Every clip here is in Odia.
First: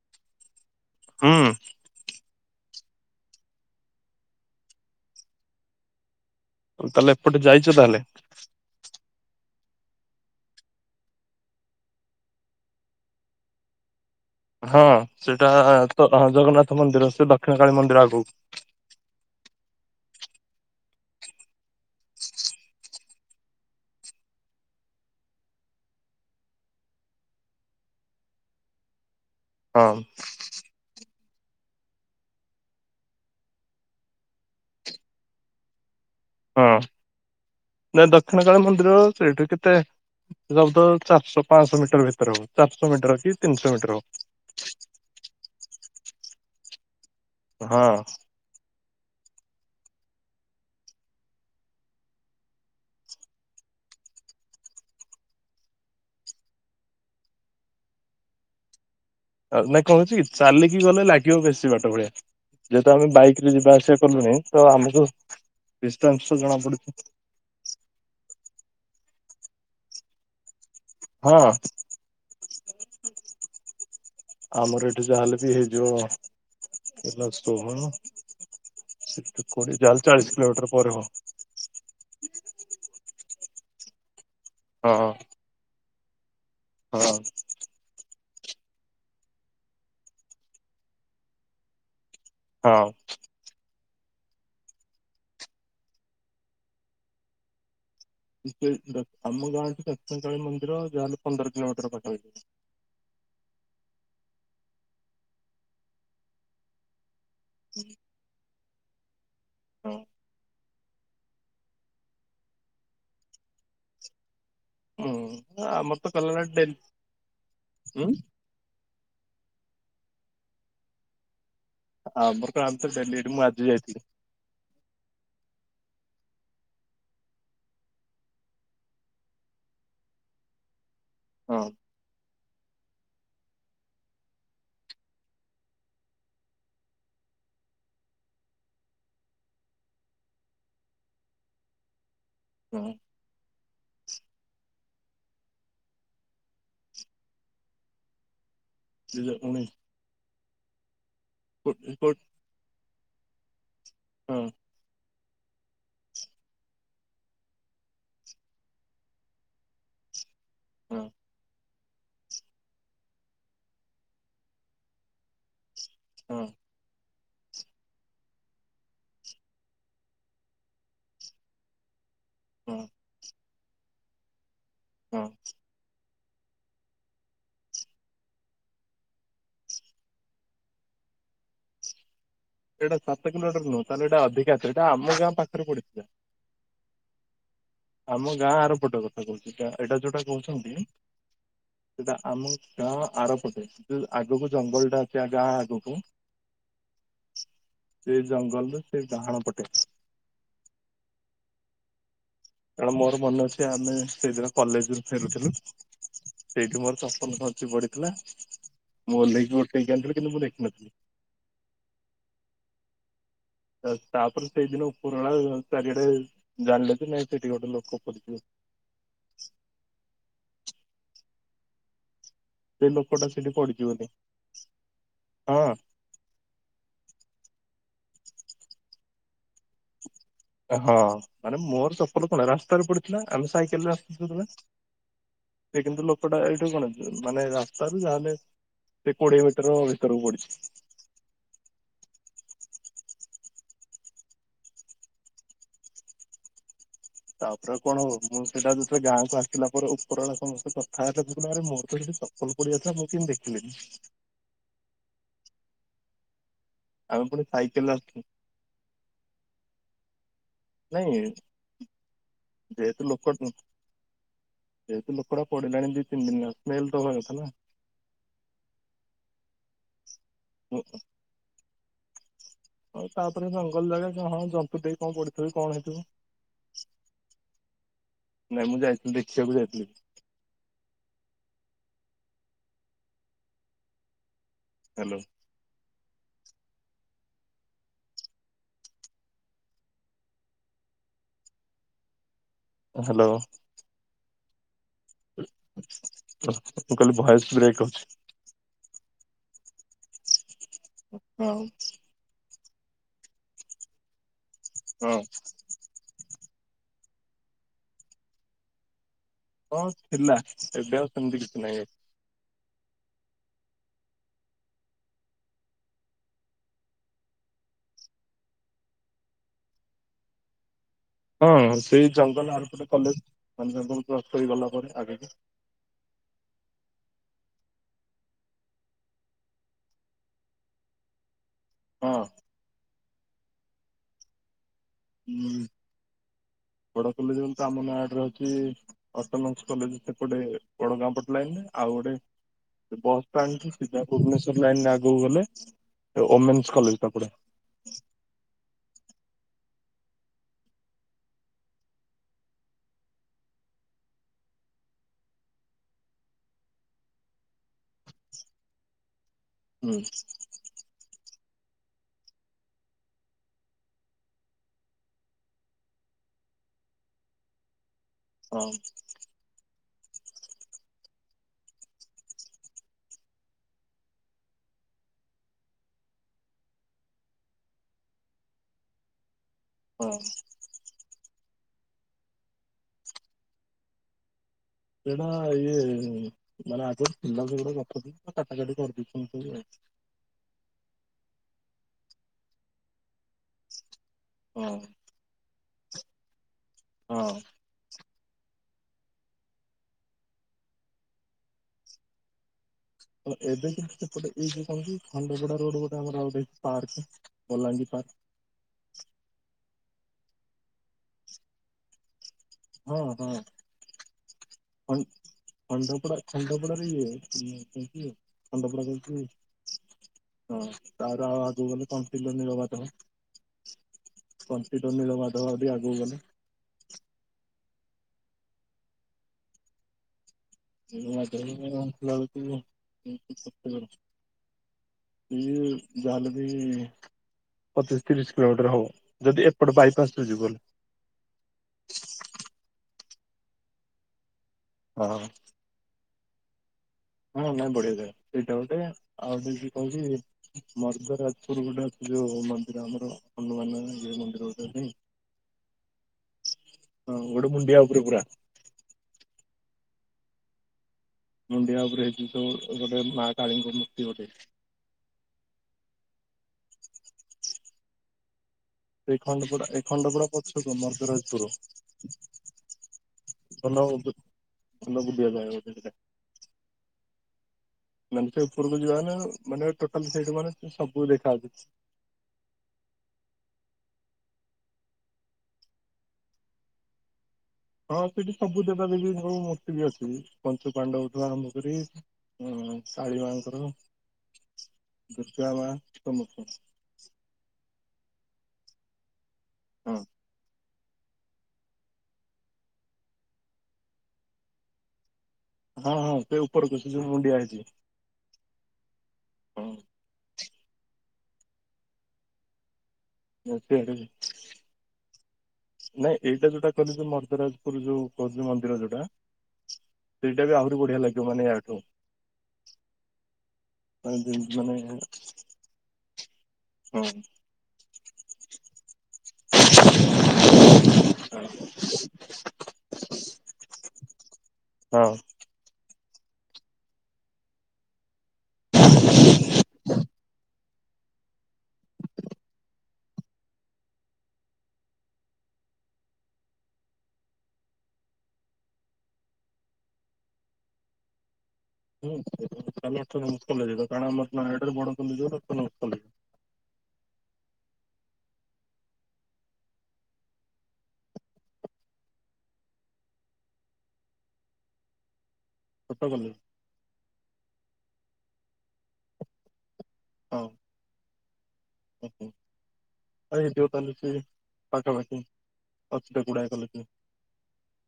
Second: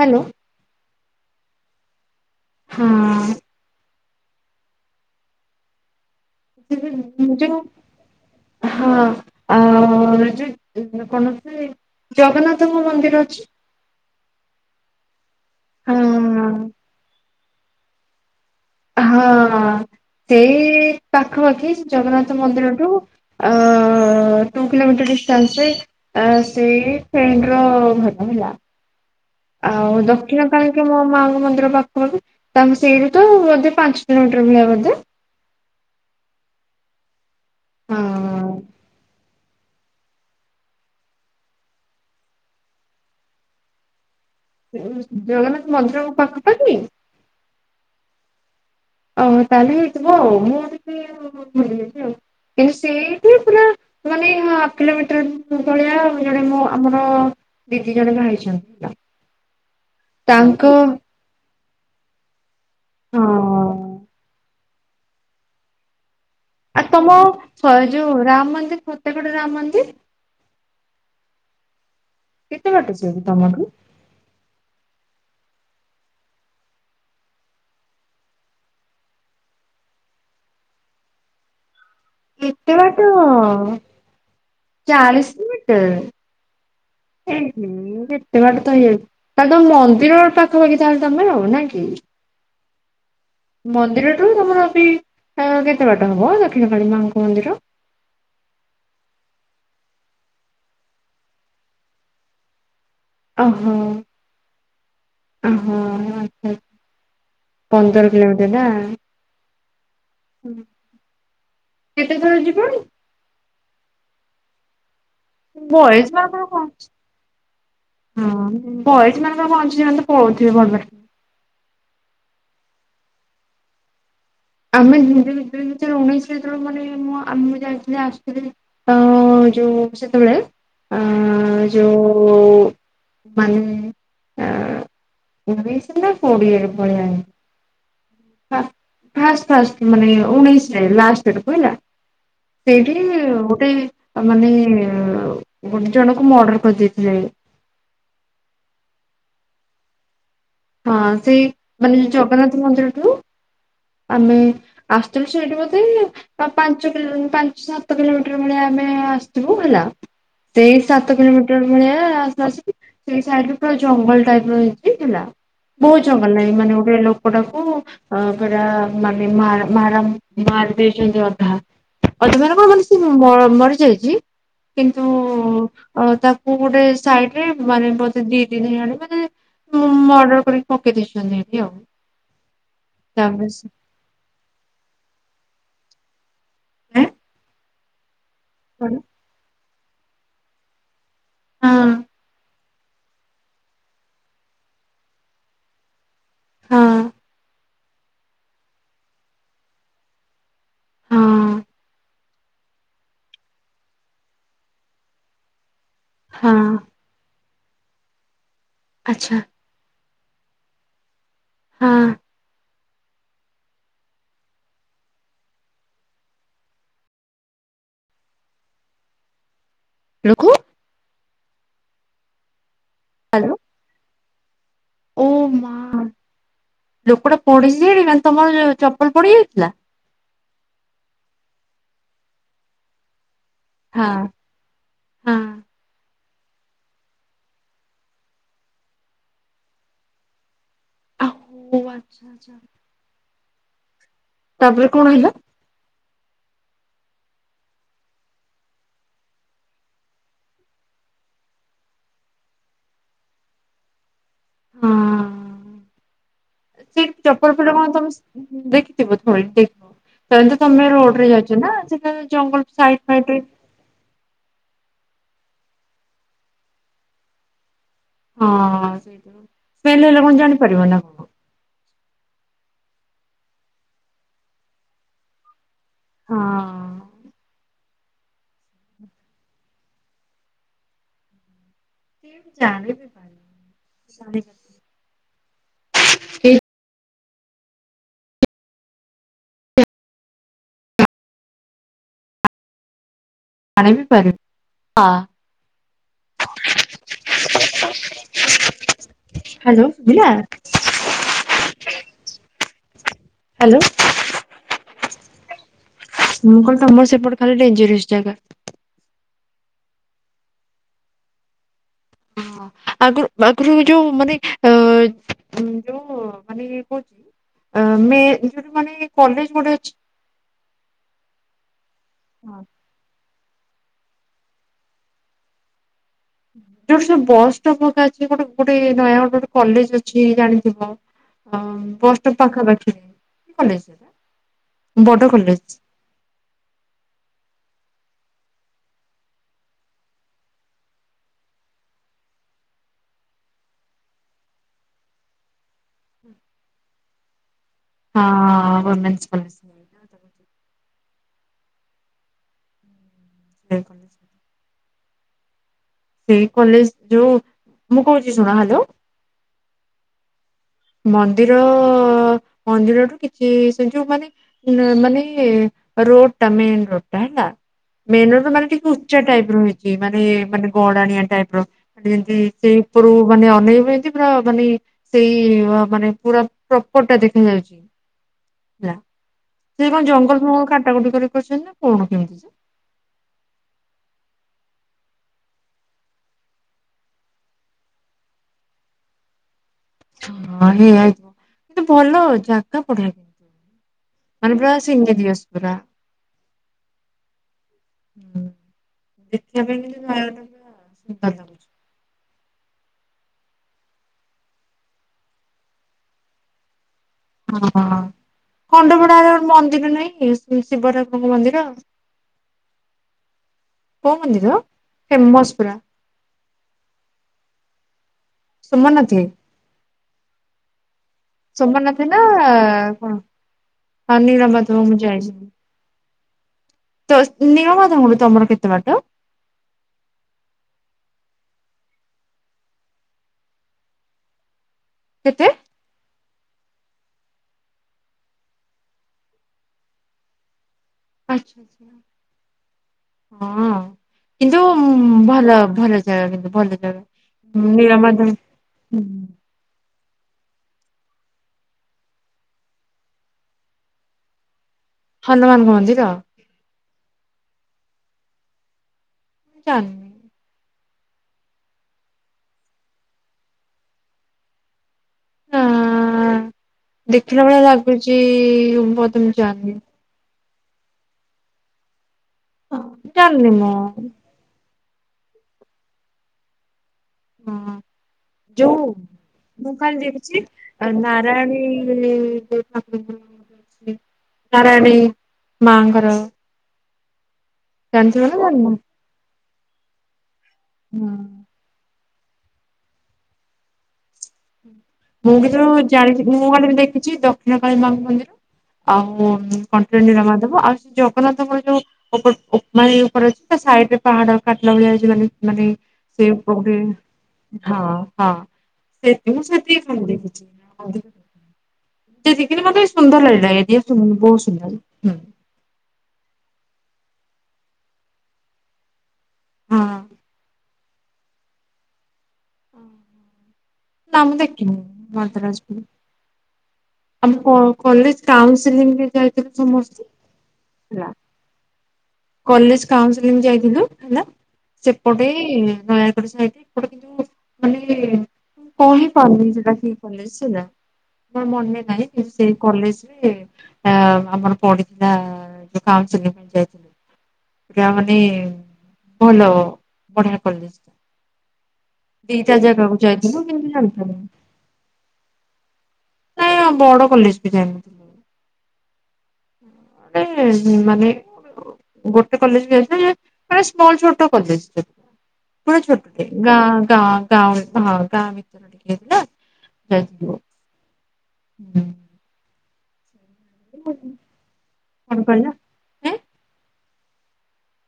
ହାଲୋ। ହୁଁ। ହୁଁ। ତାହେଲେ ଯିବିନି ଏପଟେ ଯାଇଛ ତାହେଲେ ନିଜକୁ ହଁ। ଆଉ ଯୋଉ ଉ କୌଣସି ଜଗନ୍ନାଥଙ୍କ ମନ୍ଦିର ଅଛି? ହଁ ସେଇଟା ତ ହଁ ଜଗନ୍ନାଥ ମନ୍ଦିର ସେ ଦକ୍ଷିଣ କଳୀ ମନ୍ଦିର ଆଗକୁ। ହଁ ସେଇ ପାଖପାଖି ଜଗନ୍ନାଥ ମନ୍ଦିରଠୁ। ଆ। ଆ ଟୁ କିଲୋମିଟର ଡିଷ୍ଟାନ୍ସ ରେ ଆ ସେ ଫ୍ରେଣ୍ଡ ର ଘର ହେଲା। ହଁ ଆଉ ଦକ୍ଷିଣ କାଳୀ ଙ୍କ ମୋ ମା ମନ୍ଦିର ପାଖ ପାଖି ତାଙ୍କ ସେଇଠୁ ତ ବୋଧେ ପାଞ୍ଚ କିଲୋମିଟର ଭଳିଆ ବୋଧେ। ହଁ ନା ଦକ୍ଷିଣକାଳୀ ମନ୍ଦିର ସେଇଠୁ କେ ତେ ଲାଗୁଚି ତ ଚାରିଶହ ପାଂଶ ମିଟର ଭିତରେ ହବ ଚାରିଶହ ମିଟର କି ତିନିଶହ ମିଟର ହବ। ଉଁ ଜଗନ୍ନାଥ ମନ୍ଦିରକୁ ପାଖପାଖି? ହବ ଓହୋ ତାହଲେ ହେଇଥିବ ଆଉ ମୁଁ ଟିକେ ଉ ଭୁଲି ଯାଇଛି ଆଉ କିନ୍ତୁ ସେଇଠି ପୁରା। ମାନେ ହାପ କିଲୋମିଟର ଭ-ଭଳିଆ ଜଣେ ମୋ ଆମର ଦିଦି ଜଣେ ବାହା ହେଇଚନ୍ତି ତ। ଆଉ ନାଇ କଣ ହେଇଛି କି ଚାଲିକି ଗଲେ ଲାଗିବ ବେଶୀ ବାଟ ଭଳିଆ। ଯେହେତୁ ଆମେ ବାଇକ ରେ ହଁ ଯିବା ଆସିବା କଲୁଣି ତ ଆମକୁ ବେ ଆଉ ତମ ସ ଯୋଉ ରାମ ମନ୍ଦିର ଫତେଗଡ ରାମ ମନ୍ଦିର। ହଁ। କେତେ ବାଟ ସେଇଠୁ ତମଠୁ? ଆମର ଏଠି ଜାହାହେଲେ ବି ହେଇଯିବ ହେଲା ଷୋହଳ। ସେଠୁ କୋଡିଏ ଯାହା ହେଲେ ଚାଳିଶ କିଲୋମିଟର ପରେ ହବ। ଏତେ ବାଟ ହଁ ଚାଳିଶ କିଲୋମିଟର। ହଁ ଏ ହେ କେ ଏତେ ବାଟ ତ ହେଇଯାଉଚି ତାହେଲେ ତମ ମନ୍ଦିର ପାଖପାଖି ତାହେଲେ ତମେ ରହୁନା କି? ହଉ। ମନ୍ଦିରଠୁ ତମର ବି ଅ କେତେ ବାଟ ହବ ଦକ୍ଷିଣ କାଳୀ ମାଙ୍କ ମନ୍ଦିର? ଇଏ ଦ ଆମ ଗାଁଠୁ ଦକ୍ଷିଣକାଳୀ ମନ୍ଦିର ଯାହାହେଲେ ପନ୍ଦର କିଲୋମିଟର ପାଖାପାଖିର। ଅ ହୋ ଅ ହୋ ଆଚ୍ଛା ଆଚ୍ଛା। ପନ୍ଦର କିଲୋମିଟର ନା? ହଁ କେତେ ଥର ଯିବଣି? ହୁଁ ଆମର ବୟେଜ ତ କଲା ବେଳେ ମାନଙ୍କର ଙ୍କ ଡେଲି ଅଛି ହୁଁ ହଁ ବୟେଜ୍ ମାନଙ୍କର ଙ୍କ ଅଛି ସେମାନେ ତ ପଳଉଥିବେ ଭଟ ଭାଟ କିଣି। ହଁ ଆମର କଣ ଆମେ ତ ଡେଲି ଏଇଠି ମୁଁ ଆଜି ଯାଇଥିଲି। ଆମେ ଦୁଇ ଦୁଇ ହଜାର ଉଣେଇଶିରେ ଯେତେବେଳେ ମାନେ ମୁଁ ଆମେ ଯାଇଥିଲେ ଆଶୁଥିଲେ ଅ। ଯୋଉ ସେତେବେଳେ ହଁ ଆଁ ଯୋଉ। ମାନେ ଆ। ଉଣେଇଶି ନା କୋଡ଼ିଏ ଭଳିଆ ହିଁ ଆ ଫାଷ୍ଟ୍ ଫାଷ୍ଟ୍ ମାନେ ଉଣେଇଶରେ ଲାଷ୍ଟ ଆଡ଼କୁ ହେଲା, ସେଇଠି ହଁ ଗୋଟେ ଆ ମାନେ ଗୋଟେ ଜଣଙ୍କୁ ମର୍ଡର କରିଦେଇଥିଲେ। ଦୁଇହଜାର ଉଣେଇଶ? ହଁ ସେଇ କୋ- ମାନେ ଯୋଉ କୋ- ଜଗନ୍ନାଥ ମନ୍ଦିରଠୁ ଆମେ ହଁ ଆସ୍ ସଥୁଲୁ ସେଇଠି ବୋଧେ ଆଉ ପାଞ୍ଚ କିଲ ପାଞ୍ଚ ସାତ କିଲୋମିଟର ଭଳିଆ ଆମେ ଆସିିଥିବୁ ହେଲା ସେଇ ହଁ ସାତ କିଲୋମିଟର ଭଳିଆ ଆସ ଆସିକି ସେଇ ସାଇଡରେ ପୁରା ଜଙ୍ଗଲ ଟାଇପର ହେଇଛି ହେଲା ବହୁତ ଜଙ୍ଗଲ ହଁ ନାଇଁ ମାନେ ଗୋଟେ ଲୋକ ଲୋକଟାକୁ ଅ ପୁରା ମାନେ ମା-ମାରା-ମା-ମାରି ଦେଇଛନ୍ତି ଅଧା [unintelligible] କଣ ହଁ ମାନେ ସେ ମ-ମରିଯାଇଚି କିନ୍ତୁ ହଁ ଅ ତା କୁ ଗୋଟେ ସାଇଟରେ ମାନେ ବୋଧେ ଦି ତିନି ଜଣ ମାନେ ମ-ମର୍ଡର କରି ପକେଇ ଦେଇଛନ୍ତି ଏଠି ଆଉ। ଏଇଟା ସାତ ତାପରେ କିଲୋମଟର ସେ ନୁହଁ, ତାହେଲେ ଏଟା ଅଧିକା ଥିବ ଏଟା ଆମ ଗାଁ ପାଖରେ ପଡିଛି। ଆଁ? ଆମ ଗାଁ ଆର ପଟ କଥା କହୁଛି ଗାଁ ଏଇଟା ଯୋଉଟା କହୁଛନ୍ତି ସେଟା ଆମ ଗାଁ ଆରପଟେ ଯୋଉ ଆଗକୁ ଜଙ୍ଗଲ ଟା ଅଛି ଆ ଗାଁ ଆଗକୁ ହଁ ସେଇ ଜଙ୍ଗଲରେ ସେ ଡାହାଣ ପଟେ ହଁ। କାରଣ ମୋର ମନେ ଅଛି, ଆମେ ସେଇଦିନ କଲେଜରୁୁ ଫେରୁଥିଲୁ ହଁ ସେଇଠି ମୋର ଚପଲ ଖସି ପଡ଼ିଥିଲା, ମୁଁ ଆଚ୍ଛା ଓଲ୍ହେଇକି ଉଠେଇକି ଆଣିଥିଲି କିନ୍ତୁ ମୁଁ ଦେଖିନଥିଲି। ହଁ। ତାପରେ ସେଇଦିନ ଉପରବେଳା ଚାରିଆଡ଼େ ଜାଣିଲେ ଯେ ନାଇଁ ସେଠି ଗୋଟେ ଲୋକ ପ ଲୋକ ସେ ଲୋକଟା ସେଠି ହ୍ୟାଲୋ ପଡିଛି ବୋଲି ଓ ମା ହଁ। ଲୋକଟା ପଡିଚି ଯେ ସେଠି ମାନେ ତମର ଚପଲ ପଡିଯାଇଥିଲା? ହଁ ମାନେ ମୋର ଚପଲ କଣ ରାସ୍ତାରେ ପଡିଥିଲା ଆମେ ସାଇକେଲ ରେ ହଁ ଆସୁଥିଲୁ ନା, ହଁ ସେ କିନ୍ତୁ ଲୋକ ଲୋକଟା ଏଇଠୁ କଣ ମାନେ ରାସ୍ତାରୁ ଯାହାହେଲେ ସେ କୋଡିଏ ମିଟର ଭିତରକୁ ପଡିଛି ଓହୋ ଆଚ୍ଛା ଆଚ୍ଛା। ତାପରେ କଣ ହେଲା? ତାପରେ ଆଉ କଣ ହବ? ମୁଁ ସେଇଟା ଯେତେବେଳେ ଗାଁ କୁ ଆସିଲା ପରେ ଉପର ବେଳା ସମସ୍ତେ କଥା ହେଲେ, ମୁଁ କହିଲି ଆରେ ମୋର ତ ସେଇଟି ଚପଲ ପଡିଯାଇଥିଲା ମୁଁ କେମିତି ଦେଖିଲିନି। ହଁ। ଆମେ ସେଇଟି ପୁଣି ଚପଲ ପଡ଼ିଲେ ସାଇକେଲରେ କଣ ତମେ ଆସିଥିଲୁ ଦେଖିଥିବ ଥୋଡି। ତାହେନେ ତ ତମେ ନାଇଁ ରୋଡରେ ଯାଉଚ ନା ସେ ତ ଜଙ୍ଗଲ ସାଇଡ ଯେହେତୁ ଲୋକ ଫାଇଡରେ ଯେହେତୁ ଲୋକଟା ପଡ଼ିିଲାଣି ଦି ତିନ ଦିନ ହେଲା, ସ୍ମେଲ ତ ହବା କଥା ନା। ହଁ ସେଇଟା ବି ସ୍ମେଲ ହେଲେ କଣ ଜାଣିପାରିବନି ନା କଣ? ଆଉ ତାପରେ ଜଙ୍ଗଲ ଜାଗା କଣ ହଁ ଜନ୍ତୁ ଟେଇ କଣ ପଡ଼ିଥିବେ କଣ ହେଇ ହଁ। ନାଇଁ ମୁଁ ଯାଇଥିଲି ଦେଖିବାକୁ ଯାଇଥିଲି। କିଏ ମୁଁ ଜାଣି ବି ପାରିଲିନି [unintelligible] ହ୍ୟାଲୋ। କେଇ ହ୍ୟାଲୋ। ଜାଣି ବିି ପାରୁ ମୁଁ କହିଲି ଭଏସ ବ୍ରେକ୍ ହଉଛି। ହ୍ୟାଲୋ। ଶୁଭିଲା? ହଉ। ହ୍ୟାଲୋ। ହଁ। ମୁଁ କଣ ତମର ସେପଟେ ଖାଲି ଡେଞ୍ଜରୀୟସ୍ ଜାଗା। ହଁ ଥିଲା, ଏବେ ଆଉ ସେମିତି କିଛି ନାଇଁ ଆଉ। ହଁ ଆଗରୁ ଆଗରୁ ଯୋଉ ମାନେ ଅ ଯୋଉ ମାନେ କହୁ ଆମେ [unintelligible] କଲେଜ [unintelligible] ହଁ ସେଇ ହଁ ଜଙ୍ଗଲ ଆରପଟେ କଲ ମାନେ ଜଙ୍ଗଲ କ୍ରସ୍ କରିକି ଗଲା ପରେ ଆଗକୁ। ଯୋଉଠି ବସ୍ ଷ୍ଟପ [unintelligible] ଗୋଟେ ଗୋଟେ ନୟ ଗୋଟେ ଗୋଟେ କଲେଜ ଅଛି ଜାଣିଥିବ। ଅ ହଁ ବସ୍ ଷ୍ଟପ ପାଖାପାଖି କଲେଜ୍ ହୁଁ ବଡ କଲେ [unintelligible] ଆମ [unintelligible] ଅଟୋନମସ୍କ କଲେଜ୍ ସେପଟେ ବଡଗାଁ ପଟ ଲାଇନ ରେ ଆଉ ଗୋଟେ ବସ ଷ୍ଟାଣ୍ଡ ରୁ ସିଧା ଭୁବନେଶ୍ଵର ଲାଇନ ରେ ଆଗକୁ ଗଲେ ଓମେନ୍ସ କଲେଜ ଟାପଡେ। ହଁ ଓମେନ୍ସ କଲେଜ୍। [unintelligible] ସେଇ କଲେଜ ଯୋଉ ମୁଁ କୋହୁଚି ଶୁଣ, ହ୍ୟାଲୋ? ହୁଁ। ମନ୍ଦିର ମନ୍ଦିରଠୁ କିଛି ସେ ଯୋଉ ମାନେ ମାନେ ରୋଡ ଟା ମେନ୍ ରୋଡ ଟା ହେଲା ମେନ ରୋଡ ହଁ ମାନେ ଟିକେ ଉଚ୍ଚା ଟାଇପ ର ହେଇ ମାନେ ମାନେ ଗଡଣିଆ ଟାଇପର [unintelligible] ସେଇ ଉପରୁ ମାନେ ଅନେଇ ଏମତି ପୁରା ମାନେ ସେଇ ମାନେ ପୁରା ପ୍ରପର ଟା ଦେଖାଯାଉଚି, ହେଲା। ସେ କଣ ହଁ ଜଙ୍ଗଲ ଫଙ୍ଗଲ କାଟା କୁଟି କରି ରଖିଛନ୍ତି ନା। କଣ କେମତି ଯେ? ସେଇଟା ଇଏ ମାନେ ଆଗରୁ ଥିଲା ସେଗୁଡା [unintelligible] କାଟା କରିଦେଇ [unintelligible] ହଁ ହେଇଆଇଥିବ କିନ୍ତୁ ଭଲ ଜାଗା ପଢ଼ିବାକୁ ମାନେ ଆଉ। ପୁରା ସିଙ୍ଗି [unintelligible] ପୁରା। ହଁ। ହଁ ଦେଖିବା ପାଇଁ କିନ୍ତୁ [unintelligible] ଏବେ କିନ୍ତୁ ସେପଟେ ଏଇ କଣ କି ଖଣ୍ଡପଡା ରୋଡ ଗୋଟେ ଆମର ଗୋଟେ ପାର୍ ହଁ ଖଣ୍ଡପଡାରେ ମନ୍ଦିର ନାହିଁକି ଶିବଠାକୁର ମନ୍ଦିର। ହଁ ହଁ। କୋଉ ମନ୍ଦିର ଖ ଫେମସ ପୁରା ଖଣ୍ଡପଡ଼ା ଖଣ୍ଡପଡ଼ାରେ ଇଏ ଖଣ୍ଡପଡ଼ା ହୋଇଚି ସୋମନାଥି ହଁ ତାର ଆଉ ଆଗକୁ ଗଲେ ସୋମନାଥ ନା [unintelligible] ନୀଳମାଧବ। କଣ ହଁ ନୀଳମାଧବ କଞ୍ଚିତ ମୁଁ ନୀଳ ଯାଇଛି। ମାଧବ ଦି ଆଗକୁ ଗଲେ। ତ ନିଳମାଧବ ତମର କେତେବାଟ। [unintelligible] ଏ ଜାଲେ ପଚିଶ କେତେ? ତିରିଶ କିଲୋମିଟର ହବ, ଯଦି ଏପଟ ବାଇପାସ ରେ ଯିବୁ। [unintelligible] ହଁ। କିନ୍ତୁ ହଁ ଭଲ ଭଲ ଜାଗା କିନ୍ତୁ ଭଲ ଜାଗା। ହଁ ନାଇଁ ବଢିଆ ଜାଗା, ନୀଳମାଧବ ସେଇଟା ଗୋଟେ ଆଉ [unintelligible] ମର୍ଦରାଜପୁର ଗୋଟେ ଅଛି ଯୋଉ ମନ୍ଦିର ଆମର ହନୁମାନ ମନ୍ଦିର ହଁ, ହନୁମାନଙ୍କ ମନ୍ଦିର ଗୋଟେ ମୁଣ୍ଡିଆ ଉପରେ ପୁରା। ହୁଁ। ମୁଣ୍ଡିଆ ଉପରେ [unintelligible] ଗୋଟେ ମା କାଳୀଙ୍କ ମୂର୍ତ୍ତି ଗୋଟେ। ହଁ, ଦେଖିଲା ଭଳିଆ ଲାଗୁଚି। ଏ ଖଣ୍ଡପୁରା ଏ ଖଣ୍ଡପୁରା ପଛକୁ ମର୍କରାଜପୁର। [unintelligible] ଚାଲ ବୁଲିଆ ପାଇଁ [unintelligible] ହଁ। ଯୋଉ ନା ମାନେ ମୁଁ ଖାଲି ଟୋଟାଲ ସେଇଠି ଦେଖିଛି ମାନେ ସବୁ ଦେଖାଯାଉଛି ନାରାୟଣୀ ଠାକୁ। ନାରାୟଣୀ ମାଙ୍କର। ହଁ। ଜାଣିଥିବ ସେଠି ନା ସବୁ ଜାଣିନ? ଦେବା ଦେବୀ ଙ୍କ ମୂର୍ତ୍ତି ବି ଅଛି ପଞ୍ଚ ପାଣ୍ଡବ ଠୁ ଆରମ୍ଭ କରି। ହୁଁ। ଶାଢ଼ୀ ମାଙ୍କର। ମୁଁ ଦୁର୍ଗା କିନ୍ତୁ ମା ଜାଣିଛି ମୁଁ ସମସ୍ତ କାଲି ଦେଖିଛି ଦକ୍ଷିଣ କାଳୀ ମା ଙ୍କ ମନ୍ଦିର ଆଉ। ହଁ କଣ୍ଟିଲୋ ନୀଳମାଧବ। ଜଗନ୍ନାଥଙ୍କର ଯୋଉ ଉପରେ ଅଛି ତା ସାଇଡ ରେ ପାହାଡ କାଟିଲା ଭଳିଆ ଅଛି ମାନେ। ମାନେ ହଁ ହଁ ସେ ଉପରକୁ କୋଉଠି ସେ ଯୋଉ ମୁଣ୍ଡିଆ ହେଇଛି ହଁ ହଁ। ମୁଁ ସେତିକି ଖାଲି ଦେଖିଚି। ସୁନ୍ଦର ଲାଗିଲା ହଁ ସେ ଏଇଦିଆ ବହୁତ ସୁନ୍ଦର। ନାଇଁ ଏଇଟା ଯୋଉଟା କହଲେ ଯେ ମର୍ଦରାଜପୁର ଯୋଉ କହୁଥିଲ ମନ୍ଦିର ଯୋଉଟା। ହଁ। ସେଇଟା ବି ଆହୁରି ବଢିଆ ଲାଗିବ ମାନେ ୟଠୁ। ନା ମୁଁ ଯେମିତି ମାନେ ଦେଖିନି ମର୍ଦରଜପୂର୍। ହଁ ଆମ କଲେଜ କାଉନସିଲଂ ବି ଯାଇଥିଲୁ ସମସ୍ତେ। ହେଲା। କଲେଜ କାଉନସିଲଂ ଯାଇଥିଲୁ ହେଲା ହଁ ସେପଟେ ଏପଟେ କିନ୍ତୁ ମାନେ କହି ପାରୁନି ସେଟା କିଏ କଲେ। [unintelligible] ମୋ ମନେ ନାହିଁ ସେଇ କଲେଜରେ ଆମର ପଡିଥିଲା ଯୋଉ। [unintelligible] ପଞ୍ଚାୟତ। ଗାଁ ମାନେ ଭଲ ବଢିଆ କଲେଜ ଟା। ହୁଁ। ଦିଟା ଜାଗାକୁ ଯାଇଥିଲୁ କିନ୍ତୁ ଜାଣିପାରିଲୁନି [unintelligible] ନାଇଁ ବଡ଼ କଲେଜ ବି ନୁହେଁ। ଏ ମାନେ ଗୋଟେ କଲେଜ ବି ଆସ ଗୋଟେ ସ୍ମଲ ଛୋଟ କଲେଜ। ପଣି ଛୋଟ ଗାଁ ଗାଁ ଗାଁ ହଁ ଗାଁ ଭିତରିକ ନା। ଜୟ ଜଗନ୍ନାଥ। ଓହୋ। ଆଜ୍ଞ ଯେଉ ଚାଲିୁଛି ପାଖାପାଖି କଣ କହିଲ ଏଁ ଅସୁଧା ଗୁଡ଼ା କଲେଛି।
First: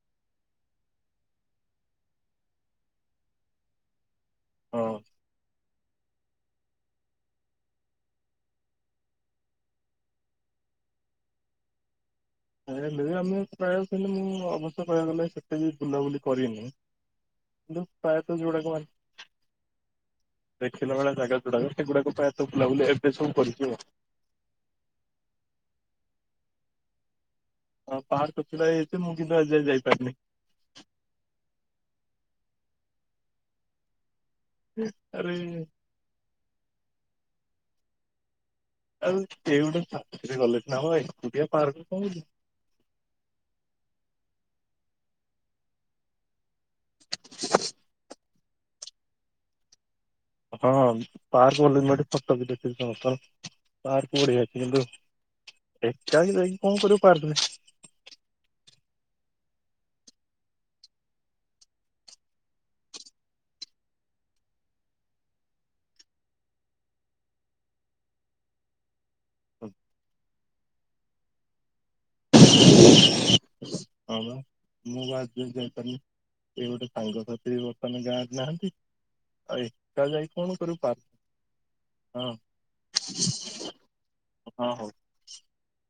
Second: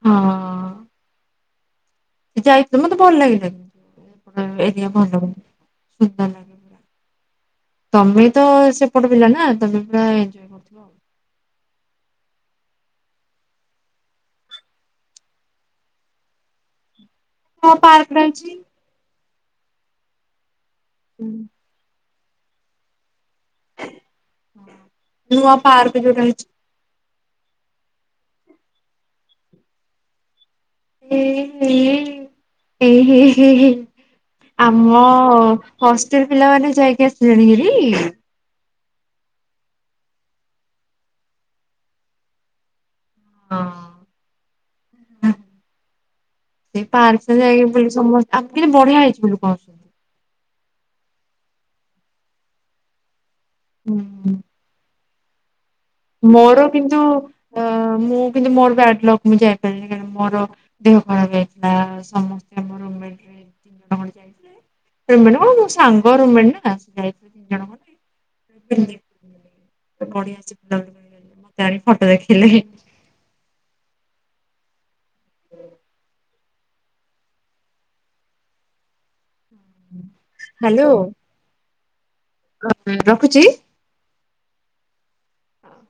ହଁ। ଯାଇଥିଲି ମତେ ଭଲ। [unintelligible] ହଁ ସୁଙ୍ଗ ଲାଗ। [unintelligible] ତମେ ତ ସେପଟ ପିଲା ନା ତମେ ଏଞ୍ଜୟ୍ କରୁଥିବା ଆଉ। ହେଲେ ବି ଆମେ ପ୍ରାୟ ହେଲେ ମୁଁ ଅବଶ୍ୟ କହିବାକୁ ଗଲେ ସେତେ ବି ବୁଲାବୁଲି କରିନି। ନୂଆ ଏନ୍ତ ପାର୍କ ଟା ହେଇଛି ପଞ୍ଚାୟତ। [unintelligible] ଦେଖିଲାେଳି ଜାଗା ଯୁଡାକ ସେଗୁଡାକ ପା ଏତ ବୁଲା ବୁ ଏବେ ସବୁ। କରିଛୁ ନୁଆ ପାର୍କ ଯୋଉଟା ହେଇଛି। ହଁ। ପାର୍କ ଥିଲା ତ ମୁଁ କିନ୍ତୁ ଆଜି ଯାଇପାରୁିନି। [unintelligible] ଆମ ଆରେ ହଷ୍ଟେଲ ପିଲାମାନୋନ ଯାଇକି ଆସିଲେଣି ହେରି ଆଉ ସେ ଗୋଟେ ଚାରେ ଗଲେ ନା ଏଆ ପାର୍କ କ ହଁ ସେ ପାର୍କରେ ଯାଇକି ବୋଲି ସମସ୍ତେ ଆମ କେତେ ବଢିଆ ହେଇଛି ଲୋକ ଆଛନ୍ତି ହଁ ପାର୍କ ବୋଲି ଏଠି ଫୋଟ ବି ଦେଖି କଣ ପାର୍କ କହୁଛନ୍ତି। ବଢିଆ ଅଛି କିନ୍ତୁ ଏକା ଯାଇକି ମୋର କଣ କିନ୍ତୁ କରିବୁ ପାର୍କରେ ଅ ମୁଁ କିନ୍ତୁ ମୋର ବ୍ୟାଡଲଗ ମୁଁ ଯାଇ ମୋର ଦେହ ଖରାପ ହେଇଥିଲା ସମସ୍ତେ ଆମ ମେ କଣ ମୋ ସାଙ୍ଗ ରୁମେଣ ନା ଯାଇଥିଲ ତିନି ଜଣ ଡି [unintelligible] ମତେ ଆଣି ଫଟୋ ଦେଖିଲେ। ହ ମୁଁ ବା ଯ ଯାଇ ଏ ଗୋଟେ ସାଙ୍ଗସାଥିରୀ ବର୍ତ୍ତମାନ ଗାଁରେ ନାହାନ୍ତି। ଆଇ ଏକା ଯାଇକି କଣ କରିବୁ ପା [unintelligible] ରଖୁଚି। ହଁ ହୋଉ। ହୋଉ।